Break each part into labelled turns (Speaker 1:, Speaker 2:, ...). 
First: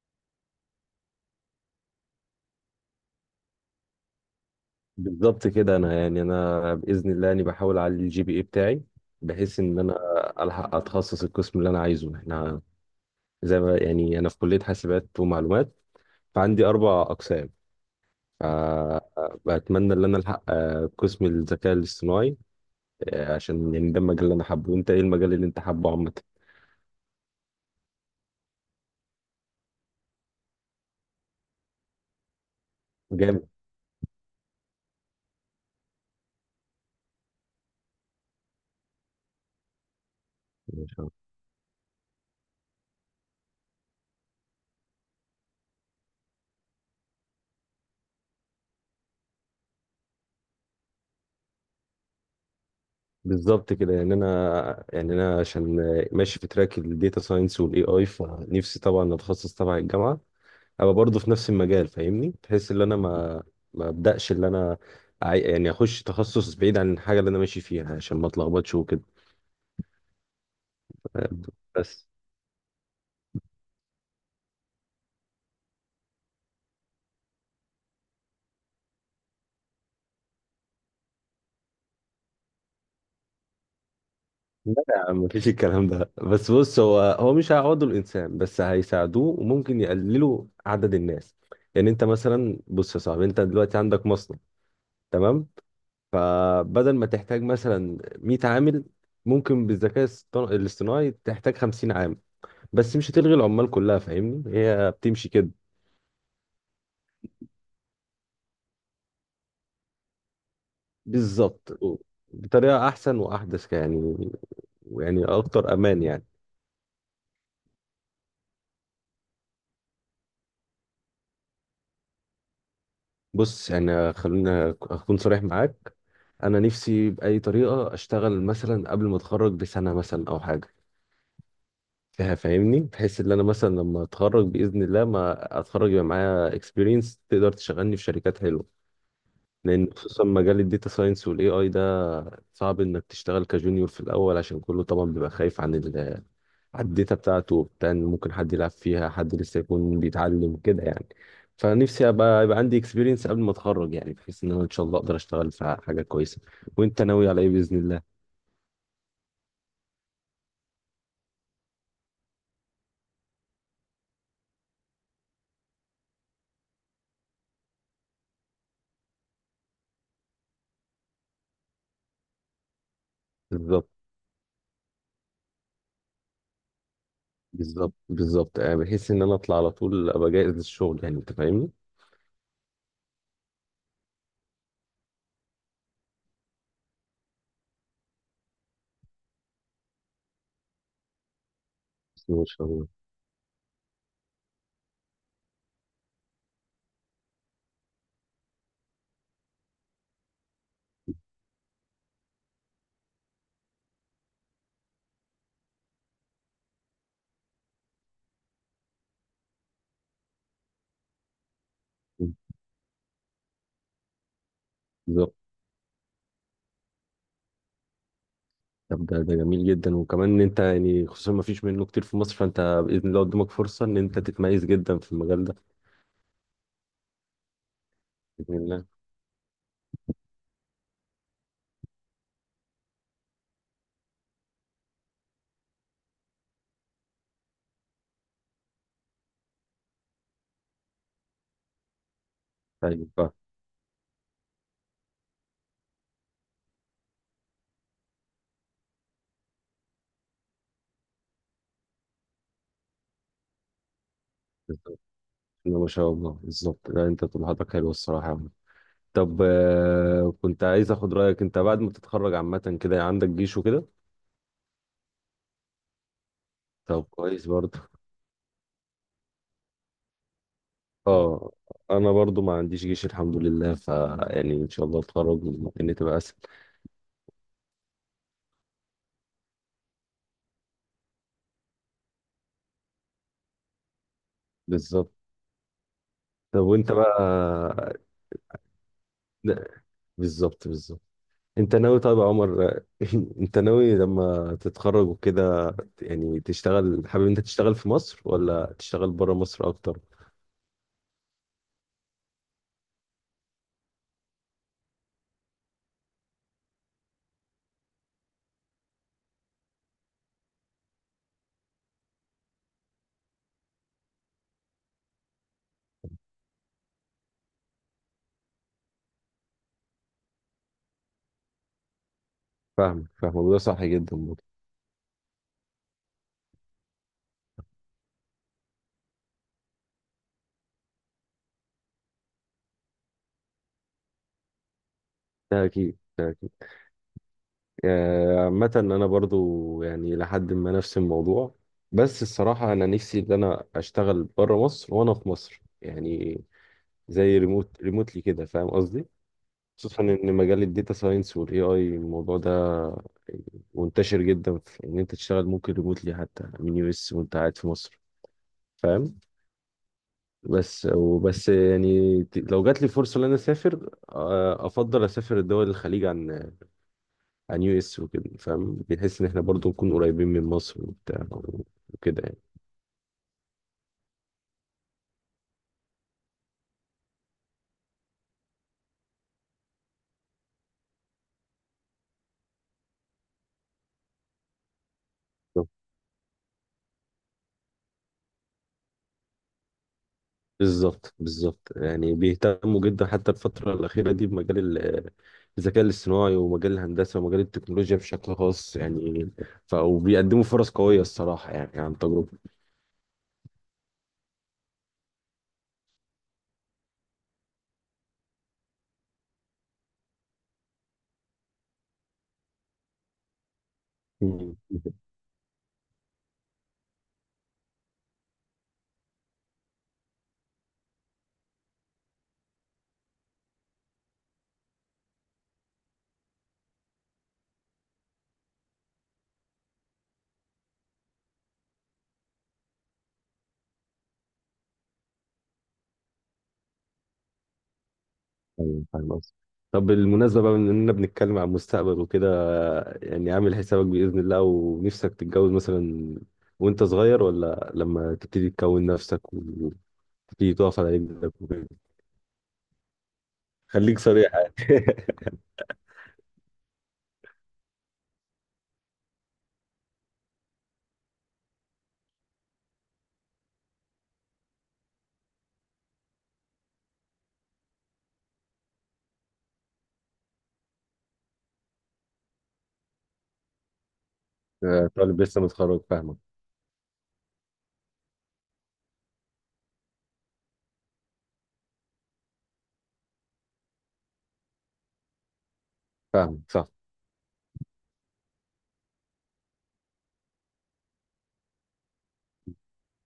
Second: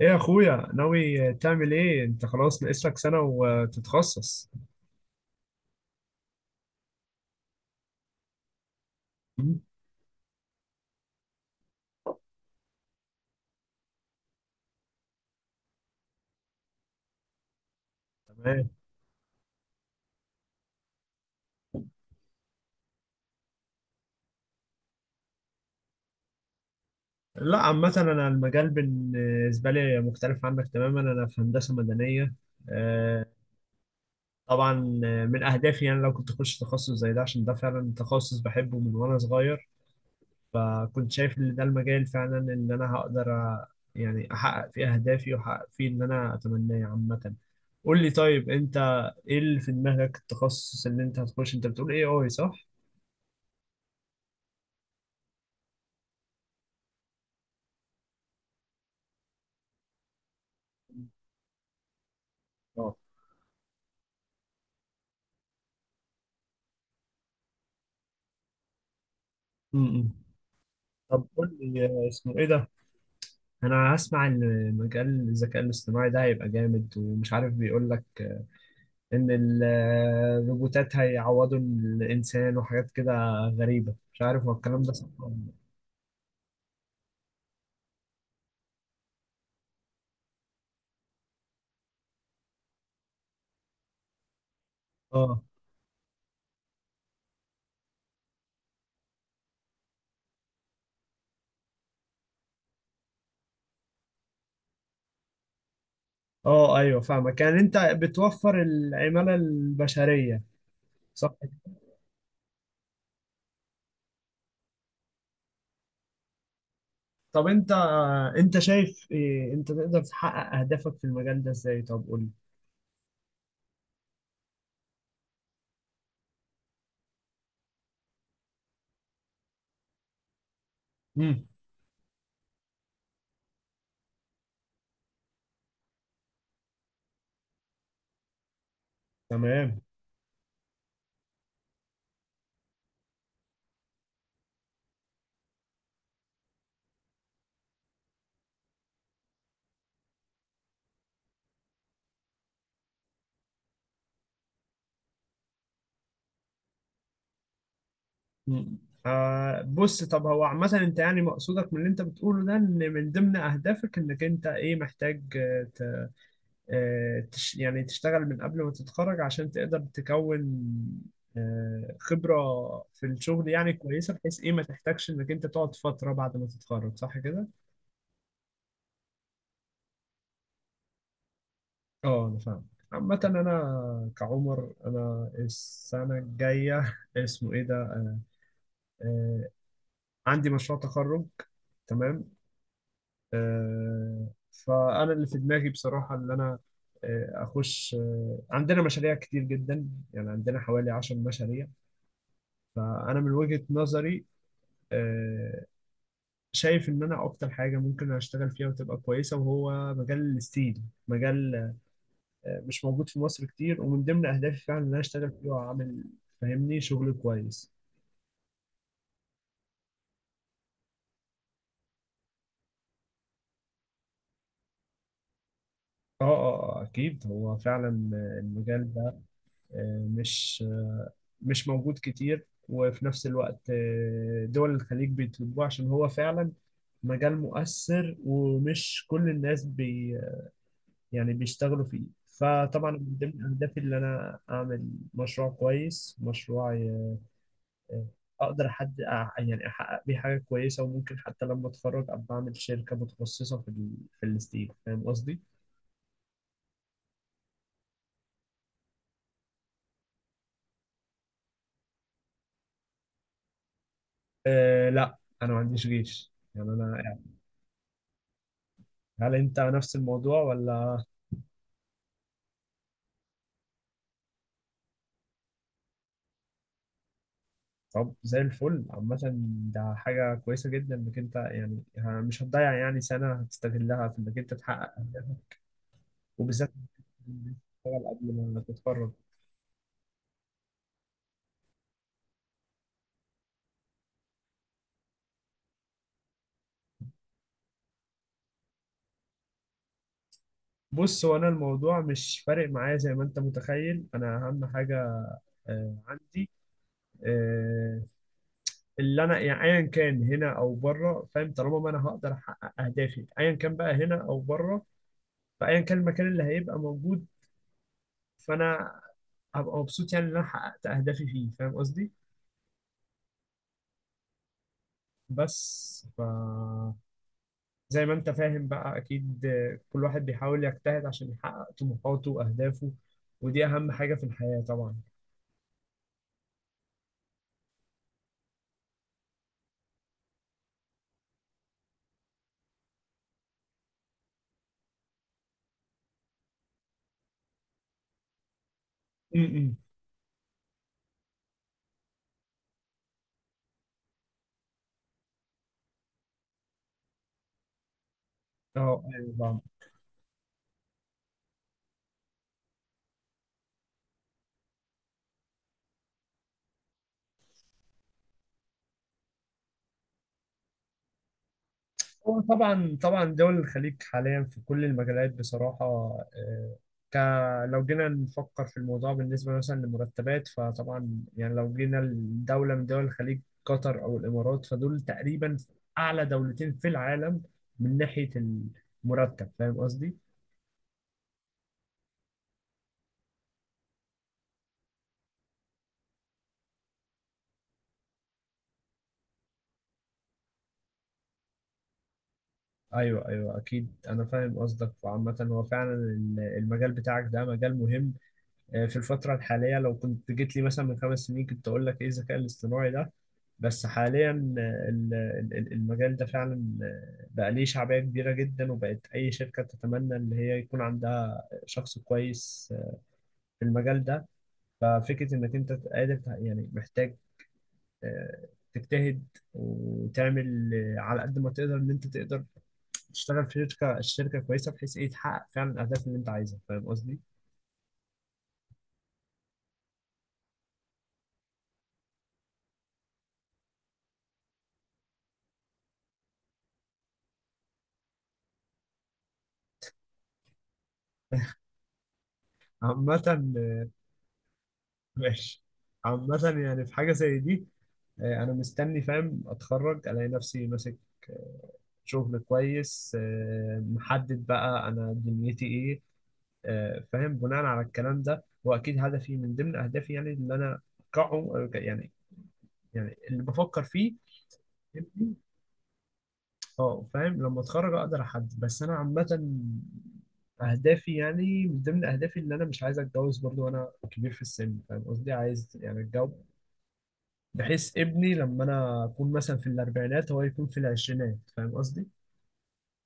Speaker 1: ايه يا اخويا، ناوي تعمل ايه انت؟ خلاص ناقص لك سنة وتتخصص.
Speaker 2: بالظبط كده. انا باذن الله اني بحاول اعلي الجي بي اي بتاعي،
Speaker 1: مم.
Speaker 2: بحيث ان انا الحق اتخصص القسم اللي انا عايزه. احنا زي ما يعني انا في كليه حاسبات ومعلومات، فعندي اربع اقسام.
Speaker 1: تمام.
Speaker 2: فبتمنى ان انا الحق قسم الذكاء الاصطناعي، عشان يعني ده المجال اللي انا حابه. وانت ايه المجال اللي انت حابه عامه؟
Speaker 1: لا، عامة انا المجال بالنسبة لي مختلف عنك تماما، انا في هندسة مدنية. آه،
Speaker 2: جامد،
Speaker 1: طبعا، من اهدافي يعني لو كنت اخش تخصص زي ده عشان ده فعلا تخصص بحبه من وانا صغير،
Speaker 2: ما شاء
Speaker 1: فكنت
Speaker 2: الله.
Speaker 1: شايف ان ده المجال فعلا اللي انا هقدر يعني احقق فيه اهدافي واحقق فيه اللي انا اتمناه عامة. قول لي طيب، انت ايه اللي في دماغك؟ التخصص اللي انت هتخش انت بتقول ايه؟ اي صح؟
Speaker 2: بالظبط كده. يعني انا عشان ماشي في تراك الداتا ساينس والاي اي، فنفسي طبعا اتخصص تبع الجامعه، ابقى برضه في نفس المجال، فاهمني؟ بحيث ان انا
Speaker 1: اه.
Speaker 2: ما ابداش ان انا يعني اخش تخصص بعيد عن الحاجه اللي انا ماشي فيها عشان ما اتلخبطش وكده.
Speaker 1: امم طب قول لي،
Speaker 2: بس
Speaker 1: اسمه ايه ده؟ انا هسمع ان مجال الذكاء الاصطناعي ده هيبقى جامد، ومش عارف بيقول لك ان الروبوتات هيعوضوا الانسان وحاجات كده غريبة، مش عارف هو
Speaker 2: لا
Speaker 1: الكلام ده
Speaker 2: يا
Speaker 1: صح
Speaker 2: عم،
Speaker 1: ولا
Speaker 2: مفيش
Speaker 1: لا.
Speaker 2: الكلام ده. بس بص، هو مش هيعوضوا الانسان، بس هيساعدوه وممكن يقللوا عدد الناس. يعني انت مثلا، بص يا صاحبي، انت دلوقتي عندك مصنع،
Speaker 1: اه
Speaker 2: تمام؟ فبدل ما تحتاج مثلا 100 عامل، ممكن بالذكاء الاصطناعي تحتاج 50 عامل، بس مش هتلغي العمال كلها. فاهمني؟ هي بتمشي كده.
Speaker 1: اه، ايوه فاهمك. يعني انت بتوفر العمالة البشرية، صح.
Speaker 2: بالظبط، بطريقة أحسن وأحدث يعني، يعني أكتر أمان يعني.
Speaker 1: طب انت شايف إيه؟ انت تقدر تحقق اهدافك في المجال ده ازاي؟ طب قول لي.
Speaker 2: بص، يعني خلينا أكون صريح معاك. أنا نفسي بأي طريقة أشتغل مثلا قبل ما أتخرج بسنة مثلا، أو حاجة
Speaker 1: امم
Speaker 2: فيها، فاهمني؟ بحيث إن أنا مثلا لما أتخرج بإذن الله، ما أتخرج يبقى معايا إكسبيرينس تقدر تشغلني في شركات حلوة.
Speaker 1: تمام.
Speaker 2: لأن خصوصا مجال الداتا ساينس والإي آي ده، صعب انك تشتغل كجونيور في الاول، عشان كله طبعا بيبقى خايف عن ال، على الداتا بتاعته، بتاع إن ممكن حد يلعب فيها، حد لسه يكون بيتعلم كده يعني. فنفسي ابقى، يبقى عندي اكسبيرينس قبل ما اتخرج، يعني بحيث ان انا ان شاء الله اقدر اشتغل في حاجه كويسه. وانت ناوي على ايه باذن الله؟
Speaker 1: مم. بص، طب هو عامة انت يعني مقصودك من اللي انت بتقوله ده ان من ضمن اهدافك انك انت ايه، محتاج آه، ت- آه، تش يعني تشتغل من قبل ما تتخرج عشان تقدر تكون خبرة في الشغل يعني
Speaker 2: بالظبط
Speaker 1: كويسة، بحيث ايه ما تحتاجش انك انت تقعد فترة بعد ما تتخرج، صح كده؟
Speaker 2: بالظبط بحيث ان انا اطلع على طول ابقى جاهز للشغل. يعني انت فاهمني؟
Speaker 1: اه انا فاهم. عامة انا كعمر، انا السنة الجاية اسمه ايه ده، آه، عندي مشروع تخرج.
Speaker 2: بسم
Speaker 1: تمام.
Speaker 2: الله ما شاء الله.
Speaker 1: فأنا اللي في دماغي بصراحة اللي أنا أخش، عندنا مشاريع كتير جدا، يعني عندنا حوالي 10 مشاريع. فأنا من وجهة نظري آه، شايف إن أنا أكتر حاجة ممكن أشتغل فيها وتبقى كويسة، وهو مجال الستيل. مجال
Speaker 2: مم.
Speaker 1: مش موجود في مصر كتير، ومن ضمن أهدافي فعلا إن أنا أشتغل
Speaker 2: بالظبط.
Speaker 1: فيه وأعمل، فاهمني، شغل كويس.
Speaker 2: طب ده جميل جدا، وكمان ان انت يعني خصوصا ما فيش منه كتير في مصر، فانت باذن الله قدامك فرصه ان انت تتميز جدا في المجال ده.
Speaker 1: اه اه، اكيد هو فعلا
Speaker 2: بسم الله.
Speaker 1: المجال ده آه، مش مش موجود كتير، وفي نفس الوقت دول الخليج بيطلبوه، عشان هو فعلا مجال مؤثر، ومش كل الناس يعني بيشتغلوا فيه. فطبعا
Speaker 2: طيب
Speaker 1: من
Speaker 2: بقى.
Speaker 1: ضمن أهدافي إن أنا أعمل مشروع كويس، أقدر حد، يعني أحقق بيه حاجة كويسة، وممكن حتى لما أتخرج أبقى أعمل شركة متخصصة في الستيل،
Speaker 2: بالظبط.
Speaker 1: فاهم قصدي؟
Speaker 2: إنما ما شاء الله بالظبط. لا، انت طموحاتك حلوه الصراحه يا عم. طب كنت عايز اخد رايك. انت بعد ما تتخرج عامه كده، يعني عندك جيش وكده؟
Speaker 1: أه لا، أنا ما عنديش جيش، يعني أنا
Speaker 2: طب
Speaker 1: يعني،
Speaker 2: كويس برضه.
Speaker 1: هل أنت نفس الموضوع ولا؟
Speaker 2: اه، انا برضه ما عنديش جيش الحمد لله، ف يعني ان شاء الله اتخرج ممكن تبقى اسهل.
Speaker 1: طب زي الفل، عامة ده حاجة كويسة جدا انك انت يعني مش هتضيع يعني سنة، هتستغلها في انك انت تحقق
Speaker 2: بالظبط.
Speaker 1: أهدافك،
Speaker 2: طب
Speaker 1: وبالذات
Speaker 2: وانت بقى؟
Speaker 1: إنك تشتغل قبل ما تتخرج.
Speaker 2: لا، بالظبط. انت ناوي طيب يا عمر؟ انت ناوي لما تتخرج وكده، يعني تشتغل، حابب انت تشتغل في مصر، ولا تشتغل بره مصر اكتر؟
Speaker 1: بص، هو انا الموضوع مش فارق معايا زي ما انت متخيل، انا اهم حاجة عندي، آه، اللي انا يعني ايا كان هنا او بره، فاهم، طالما ما انا هقدر احقق اهدافي ايا كان بقى هنا او بره، فايا كان المكان اللي هيبقى موجود فانا هبقى مبسوط، يعني ان انا حققت اهدافي فيه، فاهم قصدي؟
Speaker 2: فاهمك وده صح جدا برضه.
Speaker 1: بس، زي ما انت فاهم بقى اكيد، كل واحد بيحاول يجتهد عشان يحقق طموحاته واهدافه، ودي اهم حاجة في الحياة طبعا.
Speaker 2: ده اكيد، ده اكيد. عامة انا برضو يعني لحد ما نفس الموضوع، بس الصراحة انا نفسي ان انا اشتغل بره مصر وانا في مصر، يعني زي ريموت، ريموتلي كده، فاهم قصدي؟
Speaker 1: امم
Speaker 2: خصوصا ان مجال الداتا ساينس والاي اي، الموضوع ده منتشر جدا في ان انت تشتغل ممكن ريموتلي حتى من يو اس وانت قاعد في مصر،
Speaker 1: اه
Speaker 2: فاهم؟
Speaker 1: ايوه طبعا.
Speaker 2: وبس يعني، لو جات لي فرصة ان انا اسافر، افضل اسافر دول الخليج عن، عن يو اس وكده، فاهم؟ بنحس ان احنا برضو نكون قريبين من مصر وبتاع وكده يعني.
Speaker 1: هو طبعا طبعا، دول الخليج حاليا في كل المجالات بصراحة، آه، ك لو جينا نفكر في الموضوع بالنسبة مثلا للمرتبات، فطبعا يعني لو جينا لدولة من دول الخليج، قطر أو الإمارات، فدول تقريبا أعلى دولتين في العالم من ناحية المرتب، فاهم قصدي؟
Speaker 2: بالظبط، يعني بيهتموا جدا حتى الفترة الأخيرة دي بمجال الذكاء الاصطناعي ومجال الهندسة ومجال التكنولوجيا بشكل خاص يعني. ف وبيقدموا فرص قوية الصراحة، يعني عن تجربة.
Speaker 1: ايوه ايوه، اكيد انا فاهم قصدك. وعامة هو فعلا المجال بتاعك ده مجال مهم في الفترة الحالية. لو كنت جيت لي مثلا من 5 سنين، كنت اقول لك ايه الذكاء الاصطناعي ده؟ بس حاليا
Speaker 2: مم.
Speaker 1: المجال ده فعلا بقى ليه شعبية كبيرة جدا، وبقت اي شركة تتمنى ان هي يكون عندها شخص كويس في المجال ده. ففكرة انك انت قادر يعني محتاج آه، تجتهد، وتعمل على قد ما تقدر ان انت تقدر تشتغل في شركه كويسه، بحيث ايه تحقق فعلا الاهداف اللي انت عايزها، فاهم قصدي؟
Speaker 2: أيوة، فاهم قصدي. طب بالمناسبة بقى، من إننا بنتكلم عن المستقبل وكده، يعني عامل حسابك بإذن الله، ونفسك تتجوز مثلا وأنت صغير، ولا لما تبتدي تكون نفسك في، تقف على رجلك وكده؟
Speaker 1: عامة
Speaker 2: خليك صريح يعني.
Speaker 1: ماشي، عامة يعني في حاجة زي دي أنا مستني، فاهم، أتخرج ألاقي نفسي ماسك شغل كويس محدد بقى أنا دنيتي إيه، فاهم، بناء على الكلام ده. وأكيد هدفي، من ضمن أهدافي يعني اللي أنا أحققه يعني اللي بفكر فيه.
Speaker 2: طالب لسه متخرج، فاهمك.
Speaker 1: اه فاهم، لما اتخرج اقدر احدد، بس انا عامه اهدافي، يعني من ضمن اهدافي ان انا مش عايز اتجوز برضو وانا كبير في السن، فاهم قصدي، عايز يعني اتجوز
Speaker 2: فاهمك، صح.
Speaker 1: بحيث ابني لما انا اكون مثلا في الاربعينات هو يكون في العشرينات، فاهم قصدي.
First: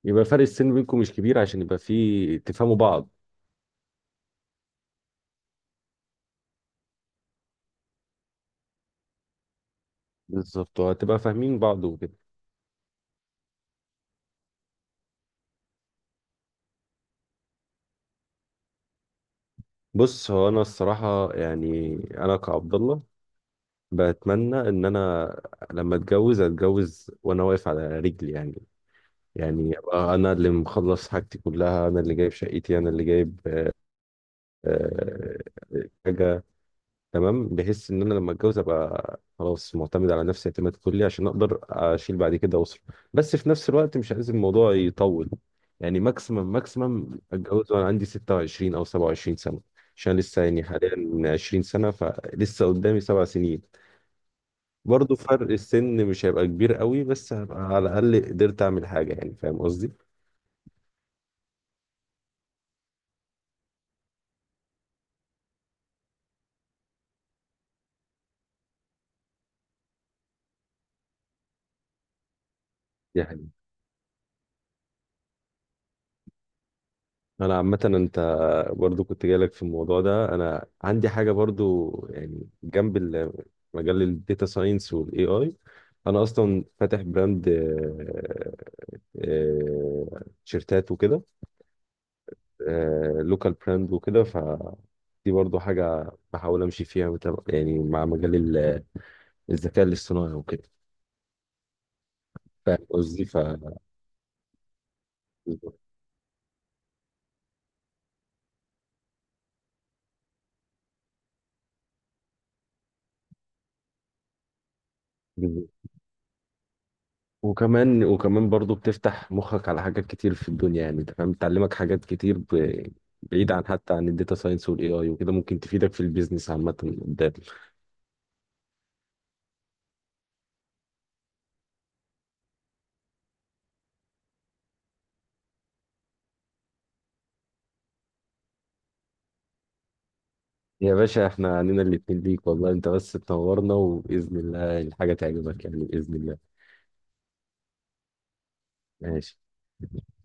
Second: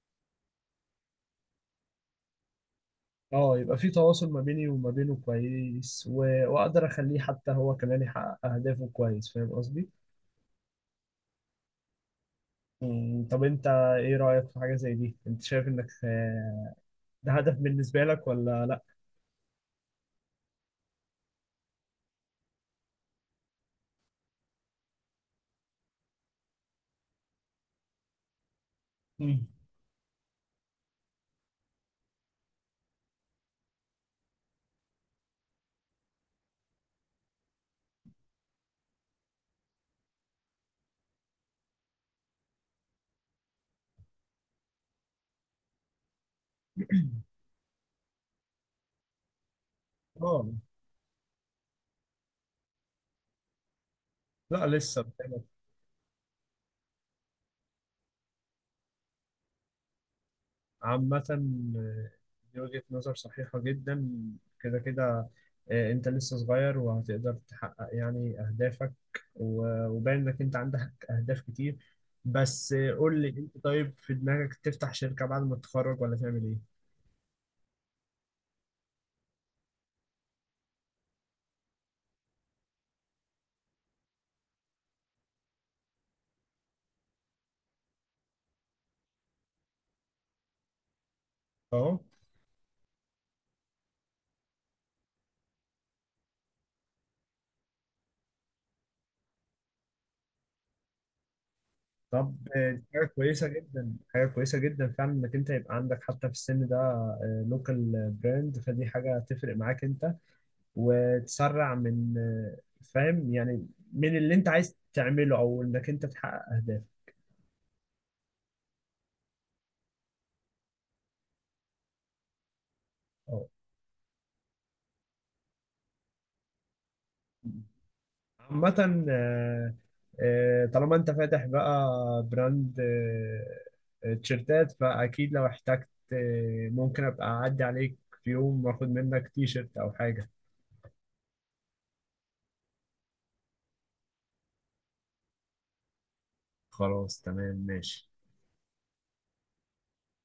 Speaker 2: يبقى فرق السن بينكم مش كبير، عشان يبقى في تفهموا بعض.
Speaker 1: اه، يبقى في تواصل ما بيني وما بينه كويس، واقدر اخليه حتى هو كمان يحقق اهدافه كويس، فاهم قصدي.
Speaker 2: بالظبط، وهتبقى فاهمين بعض وكده.
Speaker 1: طب انت، ايه رايك في حاجه زي دي؟ انت شايف انك ده هدف بالنسبه لك ولا لا؟
Speaker 2: بص، هو انا الصراحه يعني انا كعبد الله بتمنى ان انا لما اتجوز، اتجوز وانا واقف على رجلي، يعني
Speaker 1: مم.
Speaker 2: يعني ابقى انا اللي مخلص حاجتي كلها، انا اللي جايب شقتي، انا اللي جايب آه، حاجه، تمام؟ بحيث ان انا لما اتجوز ابقى خلاص معتمد على نفسي اعتماد كلي، عشان اقدر اشيل بعد كده اسره. بس في نفس الوقت مش عايز الموضوع يطول. يعني ماكسيمم اتجوز وانا عندي 26 او 27 سنه، عشان لسه
Speaker 1: اه
Speaker 2: يعني حاليا 20 سنه، فلسه قدامي 7 سنين.
Speaker 1: لا لسه.
Speaker 2: برضو فرق السن مش هيبقى كبير قوي، بس هبقى على الاقل قدرت اعمل حاجه، يعني فاهم قصدي؟
Speaker 1: عامة آه، دي وجهة نظر صحيحة جدا، كده كده. انت لسه صغير وهتقدر تحقق يعني اهدافك، وباين انك انت عندك اهداف كتير. بس قول
Speaker 2: دي
Speaker 1: لي
Speaker 2: حقيقة.
Speaker 1: انت طيب، في دماغك تفتح شركة بعد ما تتخرج ولا تعمل ايه؟
Speaker 2: انا عامه انت، برضو كنت جايلك في الموضوع ده. انا عندي حاجه برضو يعني جنب مجال الداتا ساينس والاي اي، انا اصلا فاتح براند، تيشيرتات وكده،
Speaker 1: اه.
Speaker 2: لوكال براند وكده، فدي برضو حاجة بحاول أمشي فيها. يعني مع مجال الذكاء الاصطناعي وكده،
Speaker 1: طب
Speaker 2: فاهم
Speaker 1: دي حاجة
Speaker 2: قصدي؟ ف
Speaker 1: كويسة جدا، حاجة كويسة جدا فعلا انك انت يبقى
Speaker 2: بالظبط.
Speaker 1: عندك حتى في السن ده لوكال براند، فدي حاجة تفرق معاك انت، وتسرع من، فاهم، يعني من اللي انت عايز تعمله او انك انت تحقق اهدافك.
Speaker 2: وكمان برضو بتفتح مخك على حاجات كتير في الدنيا، يعني انت فاهم؟ بتعلمك حاجات كتير،
Speaker 1: اه
Speaker 2: بعيد عن حتى عن الداتا ساينس والاي اي وكده، ممكن تفيدك في البيزنس عامة قدام.
Speaker 1: عامة طالما انت فاتح بقى براند تيشيرتات، فاكيد لو احتجت ممكن ابقى اعدي عليك في يوم، واخد منك تيشيرت او حاجة.
Speaker 2: يا باشا احنا عنينا الاتنين ليك والله، انت بس تنورنا، وبإذن الله الحاجة تعجبك يعني، بإذن الله.
Speaker 1: خلاص تمام ماشي.
Speaker 2: ماشي.